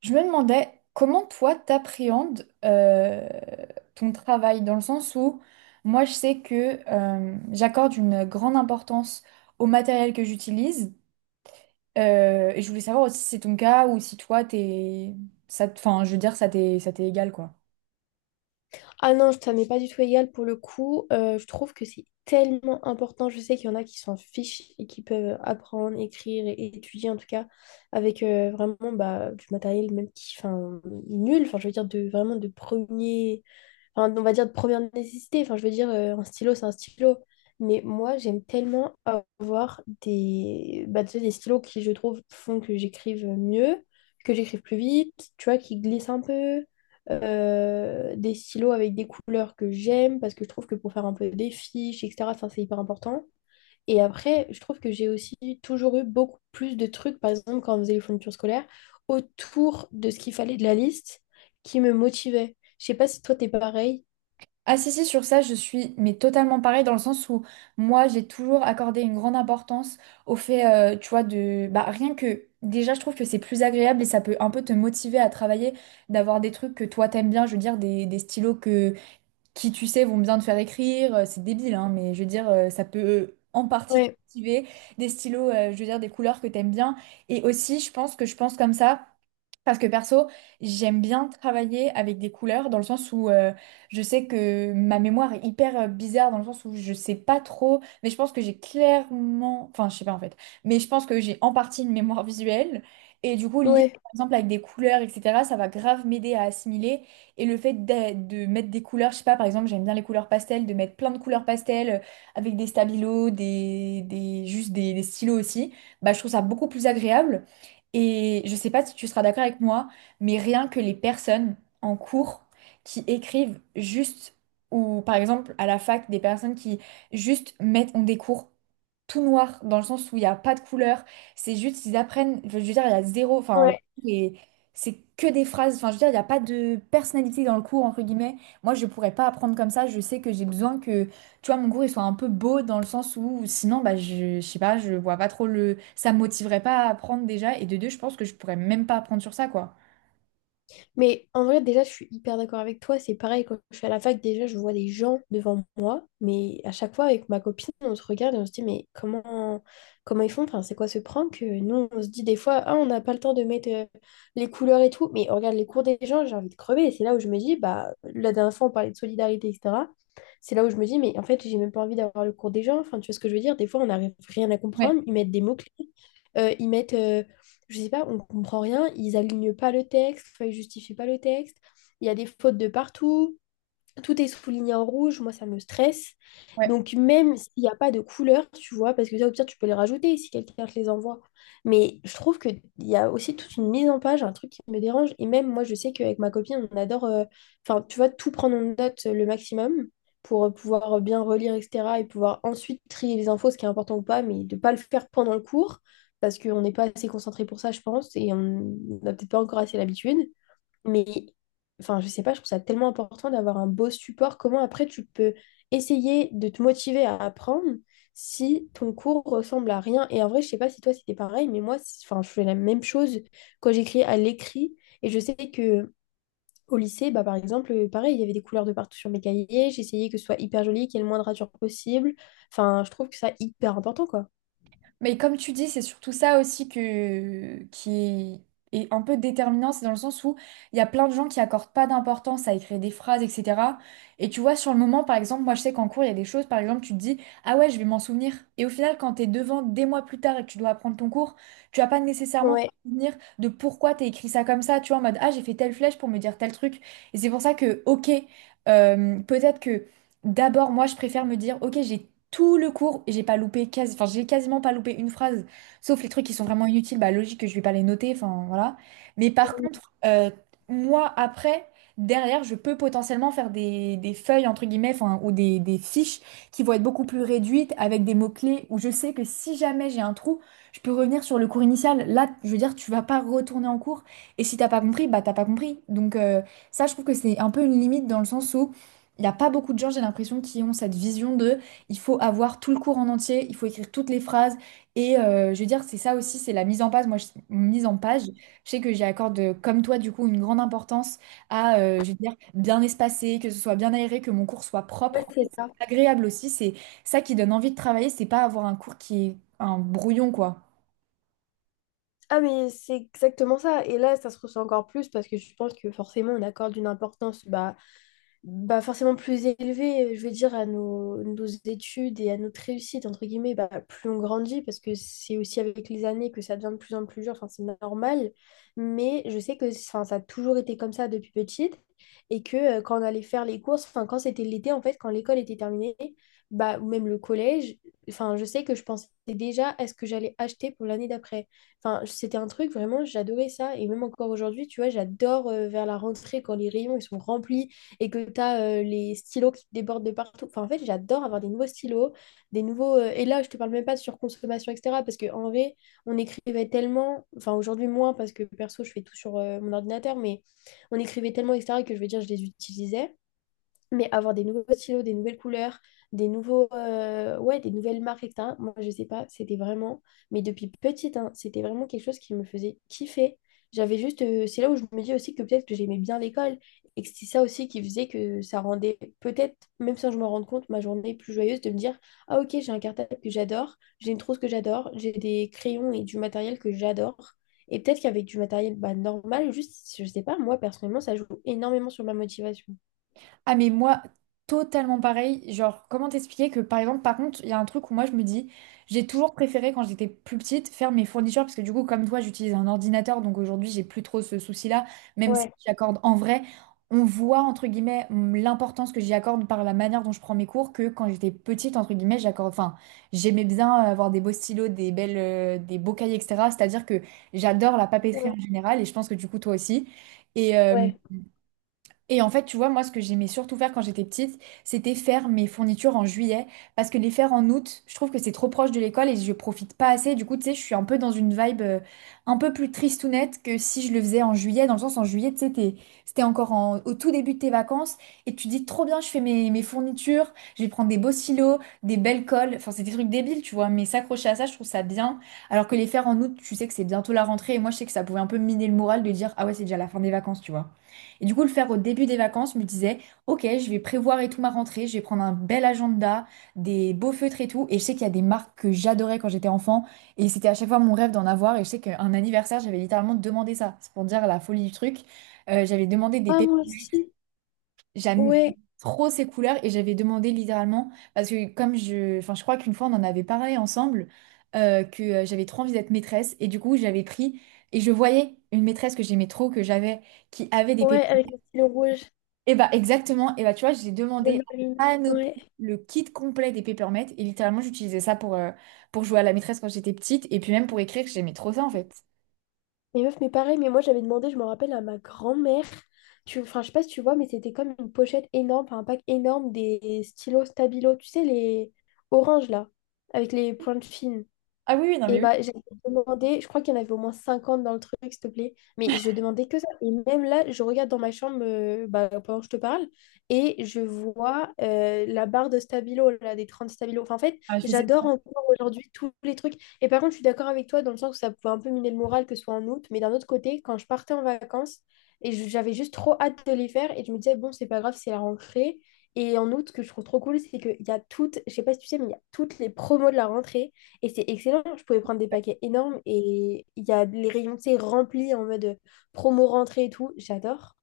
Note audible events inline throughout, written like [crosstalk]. Je me demandais comment toi t'appréhendes ton travail dans le sens où moi je sais que j'accorde une grande importance au matériel que j'utilise, et je voulais savoir aussi si c'est ton cas ou si toi t'es enfin je veux dire ça t'est égal quoi. Ah non, ça m'est pas du tout égal pour le coup. Je trouve que c'est tellement important. Je sais qu'il y en a qui s'en fichent et qui peuvent apprendre, écrire et étudier en tout cas avec vraiment bah, du matériel même qui, enfin, nul. Enfin, je veux dire de vraiment de premier, enfin, on va dire de première nécessité. Enfin, je veux dire, un stylo, c'est un stylo. Mais moi, j'aime tellement avoir des, bah, tu sais, des stylos qui, je trouve, font que j'écrive mieux, que j'écrive plus vite, tu vois, qui glissent un peu. Des stylos avec des couleurs que j'aime, parce que je trouve que pour faire un peu des fiches, etc., enfin, c'est hyper important. Et après, je trouve que j'ai aussi toujours eu beaucoup plus de trucs, par exemple, quand on faisait les fournitures scolaires, autour de ce qu'il fallait de la liste qui me motivait. Je sais pas si toi, t'es pareil. Ah si, si, sur ça, je suis mais totalement pareil dans le sens où moi, j'ai toujours accordé une grande importance au fait, tu vois, de... Bah, rien que... Déjà, je trouve que c'est plus agréable et ça peut un peu te motiver à travailler, d'avoir des trucs que toi, t'aimes bien, je veux dire, des stylos que, qui, tu sais, vont bien te faire écrire. C'est débile, hein, mais je veux dire, ça peut en partie te Ouais, motiver. Des stylos, je veux dire, des couleurs que t'aimes bien. Et aussi, je pense comme ça. Parce que perso, j'aime bien travailler avec des couleurs dans le sens où, je sais que ma mémoire est hyper bizarre dans le sens où je sais pas trop, mais je pense que j'ai clairement, enfin je sais pas en fait, mais je pense que j'ai en partie une mémoire [laughs] visuelle, et du coup lire ouais, par exemple avec des couleurs etc. ça va grave m'aider à assimiler. Et le fait de mettre des couleurs, je sais pas, par exemple j'aime bien les couleurs pastel, de mettre plein de couleurs pastel, avec des stabilos, des stylos aussi, bah je trouve ça beaucoup plus agréable. Et je sais pas si tu seras d'accord avec moi, mais rien que les personnes en cours qui écrivent juste, ou par exemple à la fac, des personnes qui juste mettent, ont des cours tout noirs, dans le sens où il n'y a pas de couleur, c'est juste, ils apprennent, enfin, je veux dire, il y a zéro, enfin, ouais. et c'est que des phrases, enfin, je veux dire, il n'y a pas de personnalité dans le cours, entre guillemets. Moi, je pourrais pas apprendre comme ça, je sais que j'ai besoin que, tu vois, mon cours, il soit un peu beau, dans le sens où sinon, bah, je sais pas, je vois pas trop le... Ça me motiverait pas à apprendre déjà. Et de deux, je pense que je pourrais même pas apprendre sur ça, quoi. Mais en vrai, déjà, je suis hyper d'accord avec toi. C'est pareil, quand je suis à la fac, déjà, je vois des gens devant moi. Mais à chaque fois, avec ma copine, on se regarde et on se dit, mais comment, comment ils font? Enfin, c'est quoi ce prank? Nous, on se dit des fois, ah, on n'a pas le temps de mettre les couleurs et tout. Mais on regarde les cours des gens, j'ai envie de crever. Et c'est là où je me dis, bah, la dernière fois, on parlait de solidarité, etc. C'est là où je me dis, mais en fait, j'ai même pas envie d'avoir le cours des gens. Enfin, tu vois ce que je veux dire? Des fois, on n'arrive rien à comprendre. Ils mettent des mots-clés. Ils mettent je sais pas, on comprend rien, ils alignent pas le texte, enfin, ils justifient pas le texte, il y a des fautes de partout, tout est souligné en rouge, moi ça me stresse. Ouais. Donc même s'il n'y a pas de couleur, tu vois, parce que ça au pire tu peux les rajouter si quelqu'un te les envoie. Mais je trouve qu'il y a aussi toute une mise en page, un truc qui me dérange. Et même moi je sais qu'avec ma copine on adore, enfin tu vois, tout prendre en note le maximum pour pouvoir bien relire, etc. Et pouvoir ensuite trier les infos, ce qui est important ou pas, mais de ne pas le faire pendant le cours, parce qu'on n'est pas assez concentré pour ça, je pense, et on n'a peut-être pas encore assez l'habitude. Mais, enfin, je sais pas, je trouve ça tellement important d'avoir un beau support. Comment après tu peux essayer de te motiver à apprendre si ton cours ressemble à rien? Et en vrai, je sais pas si toi c'était pareil, mais moi, enfin, je fais la même chose quand j'écris à l'écrit. Et je sais que au lycée, bah, par exemple, pareil, il y avait des couleurs de partout sur mes cahiers. J'essayais que ce soit hyper joli, qu'il y ait le moins de ratures possible. Enfin, je trouve que ça hyper important, quoi. Mais comme tu dis, c'est surtout ça aussi qui est un peu déterminant, c'est dans le sens où il y a plein de gens qui accordent pas d'importance à écrire des phrases, etc. Et tu vois, sur le moment, par exemple, moi je sais qu'en cours, il y a des choses, par exemple, tu te dis, ah ouais, je vais m'en souvenir. Et au final, quand t'es devant des mois plus tard et que tu dois apprendre ton cours, tu vas pas nécessairement te Ouais, souvenir de pourquoi t'as écrit ça comme ça, tu vois, en mode, ah, j'ai fait telle flèche pour me dire tel truc. Et c'est pour ça que, ok, peut-être que D'abord, moi, je préfère me dire, ok, j'ai tout le cours, et j'ai pas loupé, quasi, enfin, j'ai quasiment pas loupé une phrase, sauf les trucs qui sont vraiment inutiles, bah logique que je vais pas les noter, enfin voilà. Mais par contre, moi, après, derrière, je peux potentiellement faire des feuilles, entre guillemets, enfin, ou des fiches qui vont être beaucoup plus réduites, avec des mots-clés, où je sais que si jamais j'ai un trou, je peux revenir sur le cours initial. Là, je veux dire, tu vas pas retourner en cours, et si t'as pas compris, bah t'as pas compris. Donc, ça, je trouve que c'est un peu une limite dans le sens où il n'y a pas beaucoup de gens, j'ai l'impression, qui ont cette vision de il faut avoir tout le cours en entier, il faut écrire toutes les phrases. Et, je veux dire, c'est ça aussi, c'est la mise en page. Mise en page, je sais que j'y accorde, comme toi, du coup, une grande importance à, je veux dire, bien espacer, que ce soit bien aéré, que mon cours soit ouais, propre. En fait, c'est ça. c'est agréable aussi, c'est ça qui donne envie de travailler, c'est pas avoir un cours qui est un brouillon, quoi. Ah, mais c'est exactement ça. Et là, ça se ressent encore plus parce que je pense que forcément, on accorde une importance bah, bah, forcément plus élevé, je veux dire, à nos, nos études et à notre réussite, entre guillemets, bah, plus on grandit, parce que c'est aussi avec les années que ça devient de plus en plus dur, enfin, c'est normal, mais je sais que enfin, ça a toujours été comme ça depuis petite, et que quand on allait faire les courses, enfin, quand c'était l'été, en fait, quand l'école était terminée, bah, ou même le collège, enfin, je sais que je pensais déjà à ce que j'allais acheter pour l'année d'après. Enfin, c'était un truc, vraiment, j'adorais ça, et même encore aujourd'hui, tu vois, j'adore vers la rentrée, quand les rayons, ils sont remplis, et que tu as les stylos qui débordent de partout. Enfin, en fait, j'adore avoir des nouveaux stylos, des nouveaux. Et là, je te parle même pas de surconsommation, etc. Parce qu'en vrai, on écrivait tellement. Enfin, aujourd'hui, moins, parce que perso, je fais tout sur mon ordinateur, mais on écrivait tellement, etc., que je veux dire, je les utilisais. Mais avoir des nouveaux stylos, des nouvelles couleurs, des nouveaux, ouais, des nouvelles marques, et etc. Moi, je sais pas, c'était vraiment, mais depuis petite, hein, c'était vraiment quelque chose qui me faisait kiffer. J'avais juste, c'est là où je me dis aussi que peut-être que j'aimais bien l'école et que c'est ça aussi qui faisait que ça rendait peut-être, même sans que je me rende compte, ma journée plus joyeuse de me dire, ah ok, j'ai un cartable que j'adore, j'ai une trousse que j'adore, j'ai des crayons et du matériel que j'adore. Et peut-être qu'avec du matériel bah, normal, juste, je sais pas, moi personnellement, ça joue énormément sur ma motivation. Ah mais moi, totalement pareil. Genre, comment t'expliquer que par exemple, par contre, il y a un truc où moi je me dis, j'ai toujours préféré quand j'étais plus petite faire mes fournitures parce que du coup, comme toi, j'utilise un ordinateur, donc aujourd'hui, j'ai plus trop ce souci-là, même si Ouais. j'accorde en vrai, on voit entre guillemets l'importance que j'y accorde par la manière dont je prends mes cours, que quand j'étais petite, entre guillemets, j'accorde, enfin, j'aimais bien avoir des beaux stylos, des belles, des beaux cahiers, etc. C'est-à-dire que j'adore la papeterie Ouais, en général et je pense que du coup, toi aussi. Et, euh, Ouais. et en fait, tu vois, moi, ce que j'aimais surtout faire quand j'étais petite, c'était faire mes fournitures en juillet, parce que les faire en août, je trouve que c'est trop proche de l'école et je profite pas assez. Du coup, tu sais, je suis un peu dans une vibe, un peu plus tristounette que si je le faisais en juillet, dans le sens, en juillet, tu sais, c'était encore au tout début de tes vacances et tu dis trop bien, je fais mes fournitures, je vais prendre des beaux silos, des belles colles, enfin, c'est des trucs débiles, tu vois, mais s'accrocher à ça, je trouve ça bien. Alors que les faire en août, tu sais que c'est bientôt la rentrée et moi, je sais que ça pouvait un peu miner le moral de dire, ah ouais, c'est déjà la fin des vacances, tu vois. Et du coup, le faire au début des vacances, je me disais, ok, je vais prévoir et tout ma rentrée, je vais prendre un bel agenda, des beaux feutres et tout. Et je sais qu'il y a des marques que j'adorais quand j'étais enfant, et c'était à chaque fois mon rêve d'en avoir. Et je sais qu'un anniversaire, j'avais littéralement demandé ça. C'est pour dire la folie du truc. J'avais demandé des Ah, moi pépites, aussi. j'aime Ouais, trop ces couleurs, et j'avais demandé littéralement, parce que comme je, enfin, je crois qu'une fois on en avait parlé ensemble, que j'avais trop envie d'être maîtresse, et du coup, j'avais pris, et je voyais une maîtresse que j'aimais trop, que j'avais, qui avait des Ouais, pépites. avec le stylo rouge, Et bah exactement, et bah tu vois, j'ai le demandé la marine. panoplie, Ouais. le kit complet des Papermate, et littéralement j'utilisais ça pour jouer à la maîtresse quand j'étais petite, et puis même pour écrire, j'aimais trop ça en fait. Mais meuf, mais pareil, mais moi j'avais demandé, je me rappelle à ma grand-mère, enfin je sais pas si tu vois, mais c'était comme une pochette énorme, enfin, un pack énorme des stylos Stabilo, tu sais, les oranges là, avec les pointes fines. Ah oui, oui, non Et mais oui. bah, j'avais demandé, je crois qu'il y en avait au moins 50 dans le truc, s'il te plaît. Mais je demandais que ça. Et même là, je regarde dans ma chambre bah, pendant que je te parle et je vois la barre de stabilo, là, des 30 stabilo. Enfin, en fait, Ah, je faisais. j'adore encore aujourd'hui tous les trucs. Et par contre, je suis d'accord avec toi dans le sens où ça pouvait un peu miner le moral que ce soit en août. Mais d'un autre côté, quand je partais en vacances, et j'avais juste trop hâte de les faire et je me disais, bon, c'est pas grave, c'est la rentrée. Et en août, ce que je trouve trop cool, c'est qu'il y a toutes, je sais pas si tu sais, mais il y a toutes les promos de la rentrée. Et c'est excellent, je pouvais prendre des paquets énormes et il y a les rayons, tu sais, remplis en mode promo rentrée et tout, j'adore.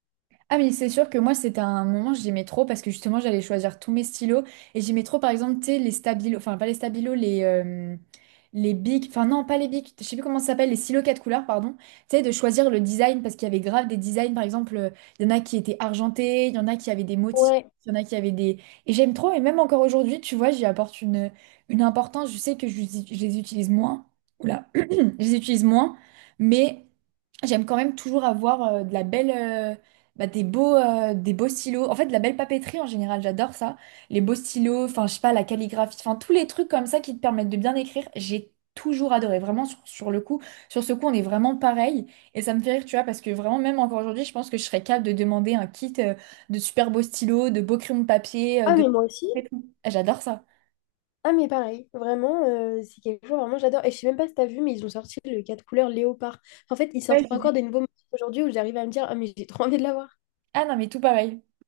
Ah mais c'est sûr que moi c'était un moment j'aimais trop parce que justement j'allais choisir tous mes stylos, et j'aimais trop par exemple, tu sais, les stabilos, enfin pas les stabilos, les, les bics, enfin non pas les bics, je sais plus comment ça s'appelle, les stylos quatre couleurs pardon, tu sais, de choisir le design parce qu'il y avait grave des designs, par exemple, il y en a qui étaient argentés, il y en a qui avaient des motifs, Ouais. il y en a qui avaient des et j'aime trop, et même encore aujourd'hui tu vois j'y apporte une importance, je sais que je les utilise moins. Oula. Je les utilise moins, mais j'aime quand même toujours avoir, de la belle, bah, des beaux stylos. En fait, de la belle papeterie en général, j'adore ça. Les beaux stylos, enfin, je sais pas, la calligraphie, enfin, tous les trucs comme ça qui te permettent de bien écrire, j'ai toujours adoré. Vraiment, sur le coup, sur ce coup, on est vraiment pareil. Et ça me fait rire, tu vois, parce que vraiment, même encore aujourd'hui, je pense que je serais capable de demander un kit, de super beaux stylos, de beaux crayons de papier, Ah, de... mais moi aussi. J'adore ça. Ah, mais pareil, vraiment, c'est quelque chose, vraiment, j'adore. Et je sais même pas si t'as vu, mais ils ont sorti le 4 couleurs léopard. En fait, ils Ouais, sortent j'ai vu. encore des nouveaux motifs aujourd'hui où j'arrive à me dire, ah, mais j'ai trop envie de l'avoir. Ah non, mais tout pareil.